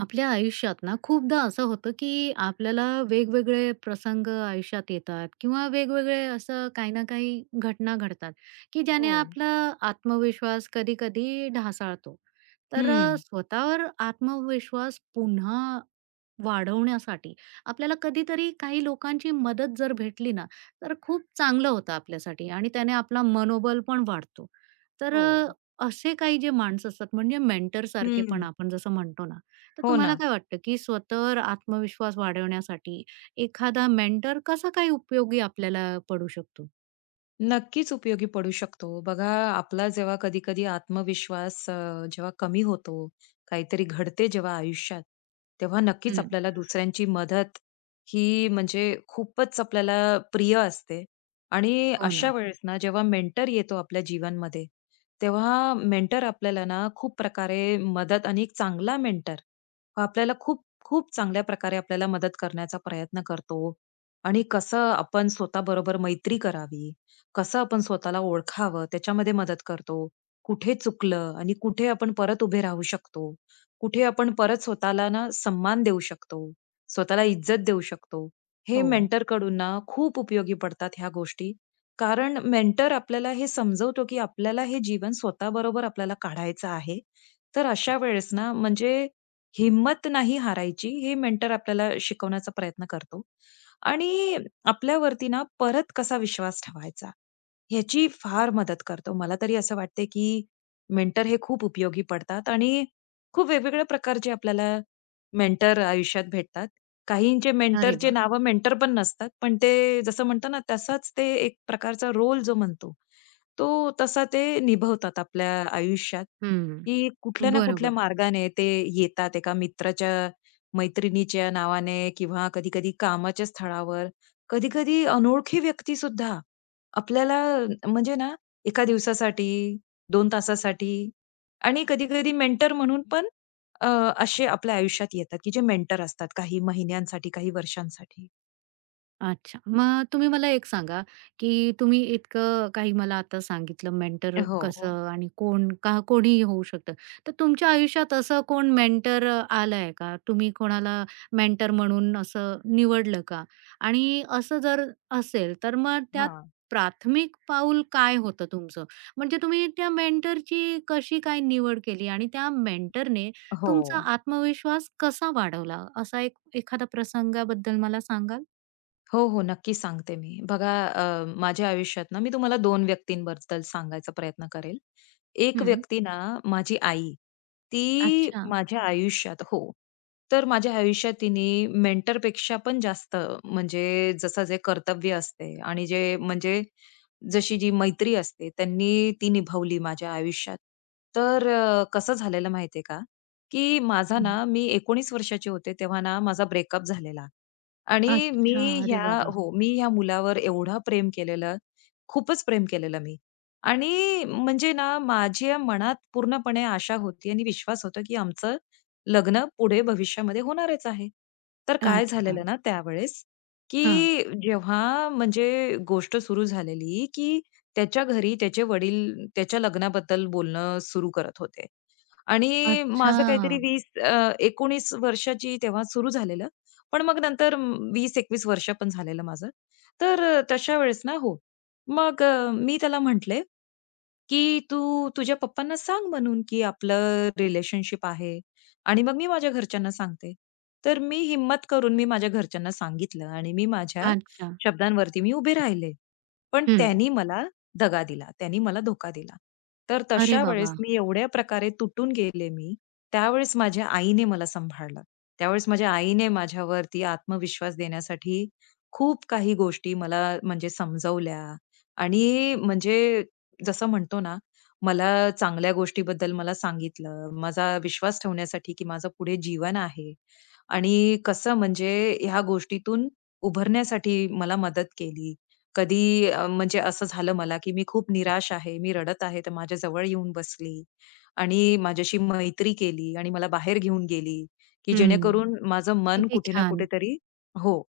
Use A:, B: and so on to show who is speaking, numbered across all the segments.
A: आपल्या आयुष्यात ना खूपदा असं होतं की आपल्याला वेगवेगळे प्रसंग आयुष्यात येतात किंवा वेगवेगळे असं काही ना काही घटना घडतात की ज्याने
B: हो.
A: आपला आत्मविश्वास कधी कधी ढासाळतो. तर
B: हं.
A: स्वतःवर आत्मविश्वास पुन्हा वाढवण्यासाठी आपल्याला कधीतरी काही लोकांची मदत जर भेटली ना, तर खूप चांगलं होतं आपल्यासाठी आणि त्याने आपला मनोबल पण वाढतो. तर
B: हो.
A: असे काही जे माणसं असतात म्हणजे मेंटरसारखे
B: हं.
A: पण आपण जसं म्हणतो ना, तर
B: हो
A: तुम्हाला
B: ना.
A: काय वाटतं की स्वतःवर आत्मविश्वास वाढवण्यासाठी एखादा मेंटर कसा काही उपयोगी आपल्याला पडू शकतो?
B: नक्कीच उपयोगी पडू शकतो. बघा, आपला जेव्हा कधी-कधी आत्मविश्वास जेव्हा कमी होतो, काहीतरी घडते जेव्हा आयुष्यात, तेव्हा नक्कीच
A: हं.
B: आपल्याला दुसऱ्यांची मदत ही म्हणजे खूपच आपल्याला प्रिय असते. आणि
A: हो
B: अशा
A: ना.
B: वेळेस ना, जेव्हा मेंटर येतो आपल्या जीवनमध्ये, तेव्हा मेंटर आपल्याला ना, खूप प्रकारे मदत आणि एक चांगला मेंटर आपल्याला खूप, खूप चांगल्या प्रकारे आपल्याला मदत करण्याचा प्रयत्न करतो. आणि कसं आपण स्वतःबरोबर मैत्री करावी, कसं आपण स्वतःला ओळखावं, त्याच्यामध्ये मदत करतो. कुठे चुकलं आणि कुठे आपण परत उभे राहू शकतो. कुठे आपण परत स्वतःला ना सन्मान देऊ शकतो, स्वतःला इज्जत देऊ शकतो. हे
A: हो.
B: मेंटरकडून ना खूप उपयोगी पडतात ह्या गोष्टी. कारण मेंटर आपल्याला हे समजवतो, की आपल्याला हे जीवन स्वतःबरोबर आपल्याला काढायचं आहे. तर अशा वेळेस ना म्हणजे हिम्मत नाही हारायची, हे मेंटर आपल्याला शिकवण्याचा प्रयत्न करतो. आणि आपल्यावरती ना परत कसा विश्वास ठेवायचा, ह्याची फार मदत करतो. मला तरी असं वाटते, की मेंटर हे खूप उपयोगी पडतात आणि खूप वेगवेगळ्या प्रकारचे आपल्याला मेंटर आयुष्यात भेटतात. काहींचे
A: अरे
B: मेंटरचे
A: वाह!
B: नावं मेंटर पण नसतात. पण ते जसं म्हणतो ना, तसाच ते एक प्रकारचा रोल जो म्हणतो, तो तसा ते निभवतात आपल्या आयुष्यात,
A: हं.
B: की कुठल्या ना कुठल्या
A: बरोबर.
B: मार्गाने ते येतात. एका मित्राच्या, मैत्रिणीच्या नावाने किंवा कधी-कधी कामाच्या स्थळावर, कधी-कधी अनोळखी व्यक्तीसुद्धा आपल्याला म्हणजे ना एका दिवसासाठी, 2 तासासाठी आणि कधी-कधी मेंटर म्हणून पण अ, असे आपल्या आयुष्यात येतात, की जे मेंटर असतात काही महिन्यांसाठी, काही वर्षांसाठी.
A: अच्छा. मग तुम्ही मला एक सांगा, की तुम्ही इतकं काही मला आता सांगितलं मेंटर
B: हो, हो.
A: कसं आणि कोण का कोणीही होऊ शकतं. तर तुमच्या आयुष्यात असं कोण मेंटर आलाय का? तुम्ही कोणाला मेंटर म्हणून असं निवडलं का? आणि असं जर असेल, तर मग त्यात
B: हां.
A: प्राथमिक पाऊल काय होतं तुमचं? म्हणजे तुम्ही त्या मेंटरची कशी काय निवड केली आणि त्या मेंटरने
B: हो.
A: तुमचा आत्मविश्वास कसा वाढवला? असा एक एखादा प्रसंगाबद्दल मला सांगाल?
B: हो, हो. नक्की सांगते मी. बघा माझ्या आयुष्यात ना मी तुम्हाला 2 व्यक्तींबद्दल सांगायचा प्रयत्न करेल. एक
A: हं.
B: व्यक्ती ना माझी आई. ती
A: अच्छा.
B: माझ्या आयुष्यात, हो. तर माझ्या आयुष्यात तिने मेंटरपेक्षा पण जास्त म्हणजे जसं जे कर्तव्य असते आणि जे म्हणजे जशी जी मैत्री असते, त्यांनी ती निभावली माझ्या आयुष्यात. तर कसं झालेलं माहिती का, की माझा
A: हं.
B: ना मी 19 वर्षाची होते तेव्हा ना माझा ब्रेकअप झालेला. आणि मी
A: अच्छा. अरे
B: ह्या,
A: बाबा!
B: हो, मी ह्या मुलावर एवढं प्रेम केलेलं, खूपच प्रेम केलेलं मी. आणि म्हणजे ना, माझ्या मनात पूर्णपणे आशा होती आणि विश्वास होता, की आमचं लग्न पुढे भविष्यामध्ये होणारच आहे. तर काय
A: अच्छा.
B: झालेलं ना त्यावेळेस,
A: हां.
B: की जेव्हा म्हणजे गोष्ट सुरू झालेली, की त्याच्या घरी त्याचे वडील त्याच्या लग्नाबद्दल बोलणं सुरू करत होते. आणि माझं काहीतरी
A: अच्छा.
B: 19 वर्षाची तेव्हा सुरू झालेलं. पण मग नंतर 20-21 वर्ष पण झालेलं माझं. तर तशा वेळेस ना, हो, मग मी त्याला म्हटले, की "तू तुझ्या पप्पांना सांग म्हणून, की आपलं रिलेशनशिप आहे." आणि मग मी माझ्या घरच्यांना सांगते. तर मी हिम्मत करून माझ्या घरच्यांना सांगितलं आणि मी माझ्या
A: अच्छा.
B: शब्दांवरती उभे राहिले. पण
A: हं.
B: त्यांनी मला दगा दिला. त्यांनी मला धोका दिला. तर
A: अरे
B: तशा
A: बाबा!
B: वेळेस मी एवढ्या प्रकारे तुटून गेले मी. त्यावेळेस माझ्या आईने मला सांभाळलं. त्यावेळेस माझ्या आईने माझ्यावरती आत्मविश्वास देण्यासाठी खूप काही गोष्टी मला म्हणजे समजवल्या आणि म्हणजे जसं म्हणतो ना, मला चांगल्या गोष्टीबद्दल मला सांगितलं. माझा विश्वास ठेवण्यासाठी, की माझं पुढे जीवन आहे आणि कसं म्हणजे ह्या गोष्टीतून उभरण्यासाठी मला मदत केली. कधी म्हणजे असं झालं मला, की मी खूप निराश आहे, मी रडत आहे, तर माझ्या जवळ येऊन बसली आणि माझ्याशी मैत्री केली आणि मला बाहेर घेऊन गेली, की
A: हं.
B: जेणेकरून माझं मन
A: किती
B: कुठे ना
A: छान.
B: कुठेतरी. हो.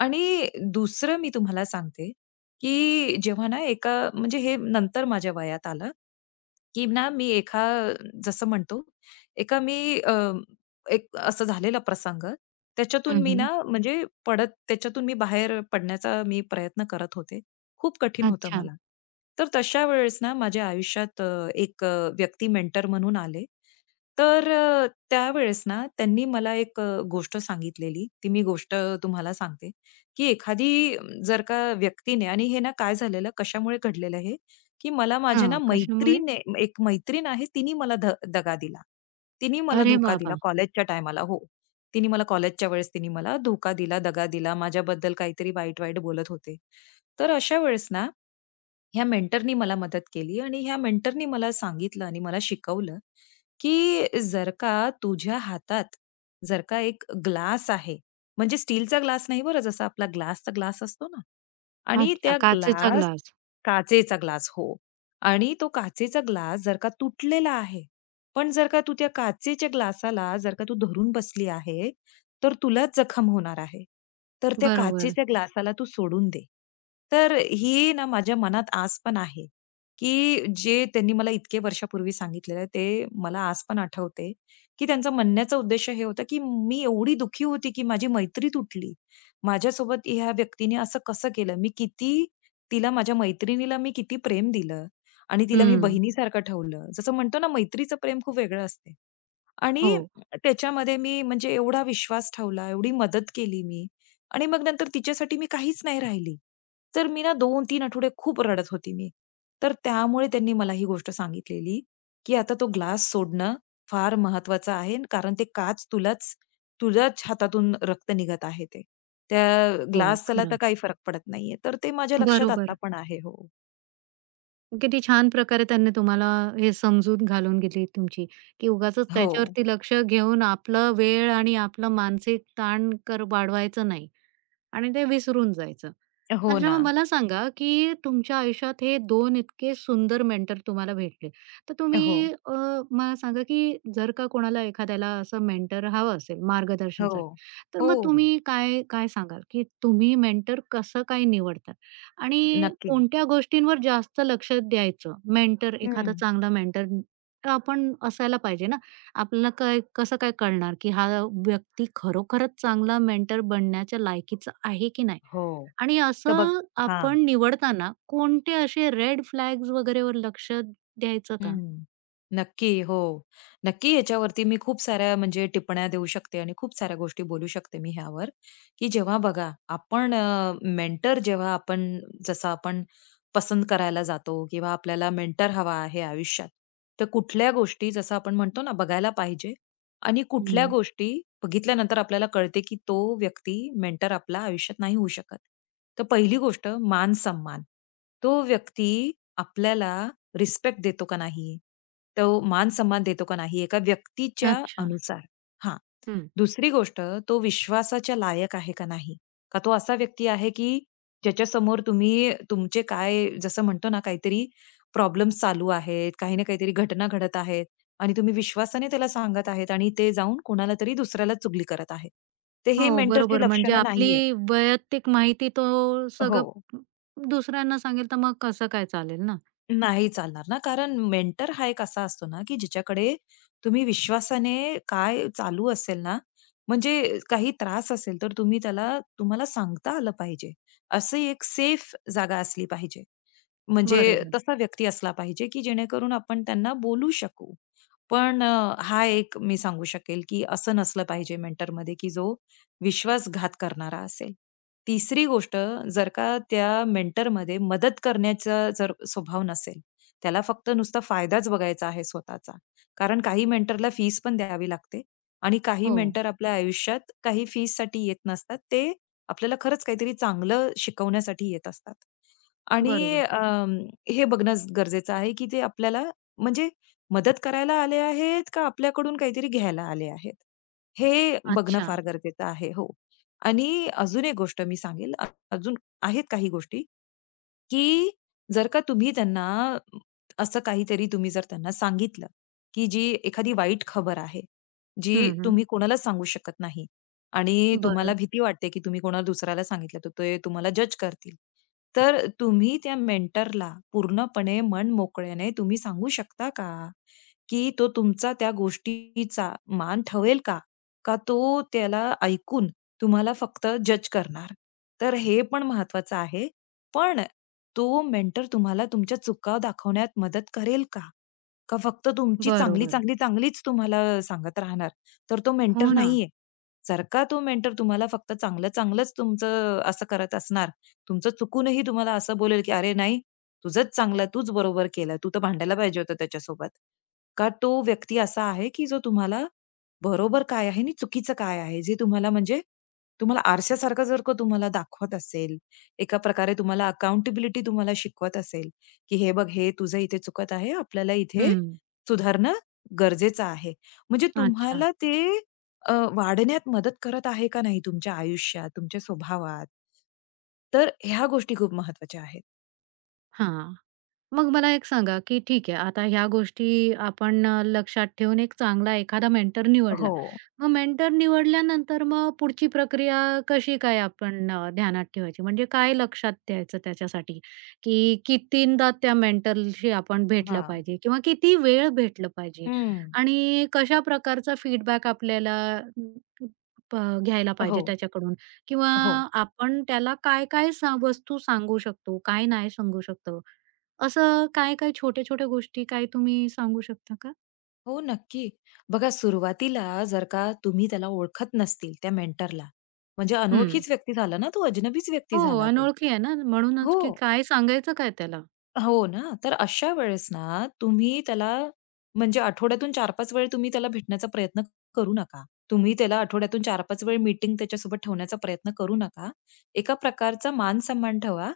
B: आणि दुसरं मी तुम्हाला सांगते, की जेव्हा ना एका म्हणजे हे नंतर माझ्या वयात आलं. की ना मी एका जसं म्हणतो, एका मी अ, एक असं झालेला प्रसंग,
A: हं,
B: त्याच्यातून मी
A: हं.
B: ना म्हणजे त्याच्यातून मी बाहेर पडण्याचा मी प्रयत्न करत होते. खूप कठीण होतं
A: अच्छा.
B: मला. तर तशा वेळेस ना माझ्या आयुष्यात एक व्यक्ती मेंटर म्हणून आले. तर त्यावेळेस ना त्यांनी मला एक गोष्ट सांगितलेली. ती मी गोष्ट तुम्हाला सांगते, की एखादी जर का व्यक्तीने, आणि हे ना काय झालेलं, कशामुळे घडलेलं हे, की मला माझ्या ना
A: हां. कशामुळे?
B: मैत्रीने, एक मैत्रीण आहे तिने मला दगा दिला. तिने मला
A: अरे
B: धोका दिला
A: बाबा!
B: कॉलेजच्या टायमाला. हो. तिने मला कॉलेजच्या वेळेस तिने मला धोका दिला, दगा दिला. माझ्याबद्दल काहीतरी वाईट-वाईट बोलत होते. तर अशा वेळेस ना, ह्या मेंटरनी मला मदत केली आणि ह्या मेंटरनी मला सांगितलं आणि मला शिकवलं, की जर का तुझ्या हातात जर का एक ग्लास आहे, म्हणजे स्टीलचा ग्लास नाही बरं, जसा आपला ग्लासचा ग्लास असतो ना, आणि
A: अच्छा.
B: त्या
A: काचेचा
B: ग्लास
A: ग्लास.
B: काचेचा ग्लास, हो. आणि तो काचेचा ग्लास जर का तुटलेला आहे, पण जर का तू त्या काचेच्या ग्लासाला जर का तू धरून बसली आहे, तर तुलाच जखम होणार आहे. तर त्या
A: बरोबर.
B: काचेच्या ग्लासाला तू सोडून दे. तर ही ना माझ्या मनात आस पण आहे, की जे त्यांनी मला इतके वर्षापूर्वी सांगितलेलं आहे, ते मला आज पण आठवते, की त्यांचा म्हणण्याचा उद्देश हे होता, की मी एवढी दुःखी होती, की माझी मैत्री तुटली. माझ्यासोबत ह्या व्यक्तीने असं कसं केलं? मी किती तिला माझ्या मैत्रिणीला मी किती प्रेम दिलं आणि तिला मी
A: हं.
B: बहिणीसारखं ठेवलं. जसं म्हणतो ना, मैत्रीचं प्रेम खूप वेगळं असते.
A: हो,
B: आणि त्याच्यामध्ये मी म्हणजे एवढा विश्वास ठेवला, एवढी मदत केली मी आणि मग नंतर तिच्यासाठी मी काहीच नाही राहिली. तर मी ना 2-3 आठवडे खूप रडत होती मी. तर त्यामुळे त्यांनी मला ही गोष्ट सांगितलेली, की आता तो ग्लास सोडणं फार महत्वाचं आहे, कारण ते काच तुलाच, तुझ्याच हातातून रक्त निघत आहे ते. त्या
A: हो.
B: ग्लासला तर
A: खरं.
B: काही फरक पडत नाहीये. तर ते माझ्या लक्षात
A: बरोबर.
B: आता पण आहे. हो.
A: किती छान प्रकारे त्यांनी तुम्हाला हे समजून घालून गेली तुमची, की उगाचच
B: हो.
A: त्याच्यावरती लक्ष घेऊन आपला वेळ आणि आपलं मानसिक ताण कर वाढवायचं नाही आणि ते विसरून जायचं.
B: हो
A: अच्छा
B: ना.
A: मग मला सांगा, की तुमच्या आयुष्यात हे 2 इतके सुंदर मेंटर तुम्हाला भेटले. तर
B: हो.
A: तुम्ही मला सांगा, की जर का कोणाला एखाद्याला असं मेंटर हवं असेल
B: हो.
A: मार्गदर्शनसाठी, तर
B: हो,
A: मग
B: हो.
A: तुम्ही काय काय सांगाल, की तुम्ही मेंटर कसं काय निवडतात? आणि
B: नक्की.
A: कोणत्या गोष्टींवर जास्त लक्ष द्यायचं? मेंटर
B: हं.
A: एखादा चांगला मेंटर आपण असायला पाहिजे ना. आपल्याला काय कसं काय कळणार, की हा व्यक्ती खरोखरच चांगला मेंटर बनण्याच्या लायकीचा आहे की नाही?
B: हो.
A: आणि
B: तर बघ.
A: असं
B: हां.
A: आपण निवडताना कोणते असे रेड फ्लॅग्स वगैरेवर लक्ष द्यायचं का?
B: हं. नक्की. हो. नक्की याच्यावरती मी खूप साऱ्या म्हणजे टिप्पण्या देऊ शकते आणि खूप साऱ्या गोष्टी बोलू शकते मी ह्यावर, की जेव्हा बघा आपण मेंटर जेव्हा आपण जसं आपण पसंत करायला जातो किंवा आपल्याला मेंटर हवा आहे आयुष्यात, तर कुठल्या गोष्टी जसं आपण म्हणतो ना बघायला पाहिजे आणि कुठल्या
A: हं.
B: गोष्टी बघितल्यानंतर आपल्याला कळते, की तो व्यक्ती मेंटर आपला आयुष्यात नाही होऊ शकत. तर पहिली गोष्ट, मान-सन्मान. तो व्यक्ती आपल्याला रिस्पेक्ट देतो का नाही? तो मान-सन्मान देतो का नाही? एका व्यक्तीच्या
A: अच्छा.
B: अनुसार. हां.
A: हं.
B: दुसरी गोष्ट, तो विश्वासाच्या लायक आहे का नाही? का तो असा व्यक्ती आहे, की ज्याच्यासमोर तुम्ही तुमचे काय जसं म्हणतो ना, काहीतरी प्रॉब्लेम्स चालू आहेत, काही ना काहीतरी घटना घडत आहेत आणि तुम्ही विश्वासाने त्याला सांगत आहेत आणि ते जाऊन कोणाला तरी दुसऱ्याला चुगली करत आहे. तर हे
A: हो,
B: मेंटरची
A: बरोबर. म्हणजे
B: लक्षणं नाहीये.
A: आपली वैयक्तिक माहिती तो
B: हो.
A: सगळं दुसऱ्यांना सांगेल, तर मग कसं काय चालेल ना?
B: नाही चालणार ना, कारण मेंटर हा एक असा असतो ना, की ज्याच्याकडे तुम्ही विश्वासाने काय चालू असेल ना, म्हणजे काही त्रास असेल तर तुम्ही त्याला, तुम्हाला सांगता आलं पाहिजे. अशी एक सेफ जागा असली पाहिजे. म्हणजे
A: बरोबर.
B: तसा व्यक्ती असला पाहिजे, की जेणेकरून आपण त्यांना बोलू शकू. पण हा एक मी सांगू शकेल, की असं नसलं पाहिजे मेंटर मेंटरमध्ये, की जो विश्वासघात करणारा असेल. तिसरी गोष्ट, जर का त्या मेंटरमध्ये मदत करण्याचा जर स्वभाव नसेल, त्याला फक्त नुसता फायदाच बघायचा आहे स्वतःचा. कारण काही मेंटरला फीस पण द्यावी लागते आणि काही
A: हो,
B: मेंटर आपल्या आयुष्यात काही फीससाठी येत नसतात. ते आपल्याला खरंच काहीतरी चांगलं शिकवण्यासाठी येत असतात. आणि
A: बरोबर.
B: हे बघणं गरजेचं आहे, की ते आपल्याला म्हणजे मदत करायला आले आहेत का आपल्याकडून काहीतरी घ्यायला आले आहेत? हे बघणं
A: अच्छा.
B: फार गरजेचं आहे. हो. आणि अजून एक गोष्ट मी सांगेल, अजून आहेत काही गोष्टी, की जर का तुम्ही त्यांना अ, असं काहीतरी तुम्ही जर त्यांना सांगितलं, की जी एखादी वाईट खबर आहे, जी
A: हं, हं.
B: तुम्ही कोणाला सांगू शकत नाही आणि तुम्हाला
A: बरं.
B: भीती वाटते, की तुम्ही कोणाला दुसऱ्याला सांगितलं, तर ते तुम्हाला जज करतील. तर तुम्ही त्या मेंटरला पूर्णपणे मन मोकळ्याने तुम्ही सांगू शकता का? की तो तुमचा त्या गोष्टीचा मान ठेवेल का? का तो त्याला ऐकून तुम्हाला फक्त जज करणार? तर हे पण महत्वाचं आहे. पण तो मेंटर तुम्हाला तुमच्या चुका दाखवण्यात मदत करेल का? का फक्त तुमची चांगली,
A: बरोबर.
B: चांगली, चांगलीच तुम्हाला सांगत राहणार? तर तो मेंटर
A: हो ना.
B: नाहीये. जर का तो मेंटर तुम्हाला फक्त चांगलं, चांगलंच तुमचं असं करत असणार, तुमचं चुकूनही तुम्हाला असं बोलेल, की "अरे नाही, तुझंच चांगलं, तूच बरोबर केलं. तू तर भांडायला पाहिजे होतं त्याच्यासोबत." का तो व्यक्ती असा आहे, की जो तुम्हाला बरोबर काय आहे आणि चुकीचं काय आहे, जे तुम्हाला म्हणजे तुम्हाला आरशासारखं जर का तुम्हाला दाखवत असेल, एका प्रकारे तुम्हाला अकाउंटेबिलिटी तुम्हाला शिकवत असेल, की "हे बघ, हे तुझं इथे चुकत आहे. आपल्याला इथे
A: हं.
B: सुधारणं गरजेचं आहे." म्हणजे
A: अच्छा.
B: तुम्हाला ते वाढण्यात मदत करत आहे का नाही तुमच्या आयुष्यात, तुमच्या स्वभावात? तर ह्या गोष्टी खूप महत्वाच्या आहेत.
A: हां. मग मला एक सांगा, की ठीक आहे आता ह्या गोष्टी आपण लक्षात ठेवून एक चांगला एखादा मेंटर निवडला.
B: हो.
A: मग मेंटर निवडल्यानंतर मग पुढची प्रक्रिया कशी काय आपण ध्यानात ठेवायची? म्हणजे काय लक्षात द्यायचं त्याच्यासाठी, की कितींदा त्या मेंटरशी आपण भेटलं
B: हां.
A: पाहिजे किंवा किती वेळ भेटलं पाहिजे?
B: हं.
A: आणि कशा प्रकारचा फीडबॅक आपल्याला अ, प घ्यायला पाहिजे
B: हो,
A: त्याच्याकडून किंवा
B: हो.
A: आपण त्याला काय-काय वस्तू सांगू शकतो, काय नाही सांगू शकतो? असं काय-काय छोट्या-छोट्या गोष्टी काय तुम्ही सांगू शकता का?
B: हो, नक्की. बघा, सुरुवातीला जर का तुम्ही त्याला ओळखत नसतील त्या मेंटरला, म्हणजे
A: हं.
B: अनोळखीच व्यक्ती झाला ना तो, अजनबीच व्यक्ती
A: हो,
B: झाला तो.
A: अनोळखी आहे ना,
B: हो.
A: म्हणूनच की काय सांगायचं काय त्याला?
B: हो ना. तर अशा वेळेस ना, तुम्ही त्याला म्हणजे आठवड्यातून 4-5 वेळ तुम्ही त्याला भेटण्याचा प्रयत्न करू नका. तुम्ही त्याला आठवड्यातून 4-5 वेळ मीटिंग त्याच्यासोबत ठेवण्याचा प्रयत्न करू नका. एका प्रकारचा मान-सन्मान ठेवा,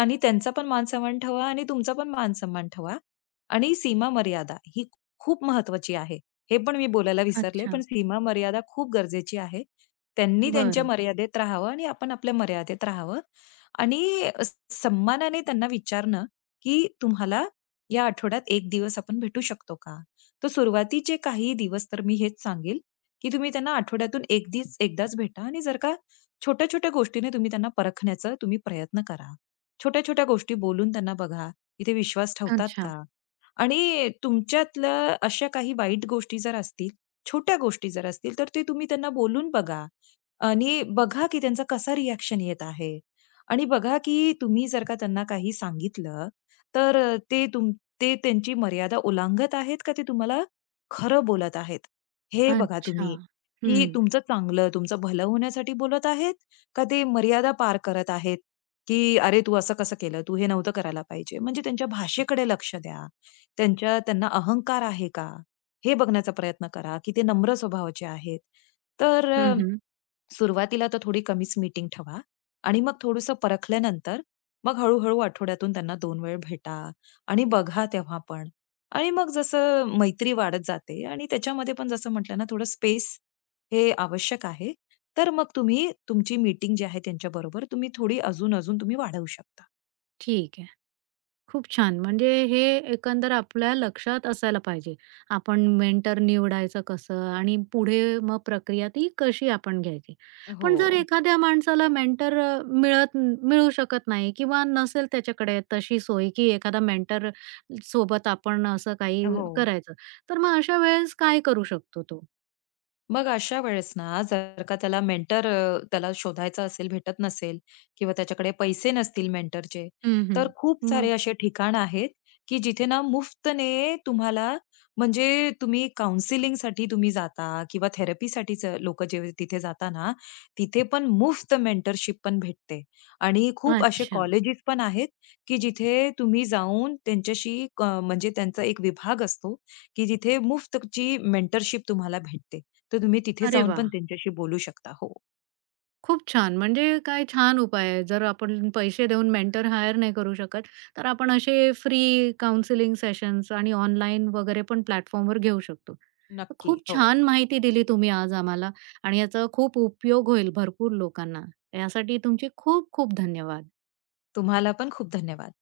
B: आणि त्यांचा पण मान-सन्मान ठेवा आणि तुमचा पण मान-सन्मान ठेवा. आणि सीमा-मर्यादा ही खूप महत्वाची आहे. हे पण मी बोलायला विसरले,
A: अच्छा.
B: पण सीमा-मर्यादा खूप गरजेची आहे. त्यांनी त्यांच्या
A: बरं.
B: मर्यादेत राहावं आणि आपण आपल्या मर्यादेत राहावं, आणि सन्मानाने त्यांना विचारणं, की तुम्हाला या आठवड्यात एक दिवस आपण भेटू शकतो का? तर सुरुवातीचे काही दिवस तर मी हेच सांगेल, की तुम्ही त्यांना आठवड्यातून 1 दिस एकदाच भेटा आणि जर का छोट्या-छोट्या गोष्टीने तुम्ही त्यांना परखण्याचा तुम्ही प्रयत्न करा. छोट्या-छोट्या गोष्टी बोलून त्यांना बघा, इथे विश्वास ठेवतात
A: अच्छा,
B: का? आणि तुमच्यातल्या अशा काही वाईट गोष्टी जर असतील, छोट्या गोष्टी जर असतील, तर ते तुम्ही त्यांना बोलून बघा. आणि बघा की त्यांचा कसा रिएक्शन येत आहे. आणि बघा की तुम्ही जर का त्यांना काही सांगितलं, तर अ, ते तुम ते त्यांची मर्यादा ओलांघत आहेत का ते तुम्हाला खरं बोलत आहेत? हे बघा
A: अच्छा.
B: तुम्ही, की
A: हं.
B: तुमचं चांगलं, तुमचं भलं होण्यासाठी बोलत आहेत का ते मर्यादा पार करत आहेत, की "अरे, तू असं कसं केलं? तू हे नव्हतं करायला पाहिजे." म्हणजे त्यांच्या भाषेकडे लक्ष द्या. त्यांच्या त्यांना अहंकार आहे का? हे बघण्याचा प्रयत्न करा, की ते नम्र स्वभावाचे आहेत. तर
A: हं, हं.
B: सुरुवातीला तर थोडी कमीच मीटिंग ठेवा आणि मग थोडंसं परखल्यानंतर मग हळूहळू आठवड्यातून त्यांना दोन वेळ भेटा आणि बघा तेव्हा पण. आणि मग जसं मैत्री वाढत जाते आणि त्याच्यामध्ये पण जसं म्हटलं ना, थोडं स्पेस हे आवश्यक आहे. तर मग तुम्ही तुमची मीटिंग जी आहे त्यांच्याबरोबर तुम्ही थोडी अजून-अजून तुम्ही वाढवू शकता.
A: ठीक आहे. खूप छान. म्हणजे हे एकंदर आपल्या लक्षात असायला पाहिजे. आपण मेंटर निवडायचं कसं आणि पुढे मग प्रक्रिया ती कशी आपण घ्यायची. पण
B: हो.
A: जर एखाद्या माणसाला मेंटर मिळू शकत नाही किंवा नसेल त्याच्याकडे तशी सोय, की एखादा मेंटर सोबत आपण असं काही
B: हो.
A: करायचं. तर मग अशा वेळेस काय करू शकतो तो?
B: मग अशा वेळेस ना, जर का त्याला मेंटर त्याला शोधायचा असेल, भेटत नसेल किंवा त्याच्याकडे पैसे नसतील मेंटरचे,
A: हं, हं.
B: तर खूप सारे
A: मग
B: असे ठिकाण आहेत, की जिथे ना मुफ्तने तुम्हाला म्हणजे तुम्ही काउन्सिलिंगसाठी तुम्ही जाता किंवा थेरपीसाठीच लोकं जे तिथे जाता ना, तिथे पण मुफ्त मेंटरशिप पण भेटते. आणि खूप असे
A: अच्छा.
B: कॉलेजेस पण आहेत, की जिथे तुम्ही जाऊन त्यांच्याशी म्हणजे त्यांचा एक विभाग असतो, की जिथे मुफ्तची मेंटरशिप तुम्हाला भेटते. तर तुम्ही तिथे
A: अरे
B: जाऊन पण
A: वाह!
B: त्यांच्याशी बोलू शकता. हो,
A: खूप छान. म्हणजे काय छान उपाय आहे. जर आपण पैसे देऊन मेंटर हायर नाही करू शकत, तर आपण असे फ्री काउंसलिंग सेशन्स आणि ऑनलाईन वगैरे पण प्लॅटफॉर्मवर घेऊ शकतो.
B: नक्की.
A: खूप
B: हो.
A: छान माहिती दिली तुम्ही आज आम्हाला आणि याचा खूप उपयोग होईल भरपूर लोकांना. यासाठी तुमचे खूप खूप धन्यवाद.
B: तुम्हाला पण खूप धन्यवाद.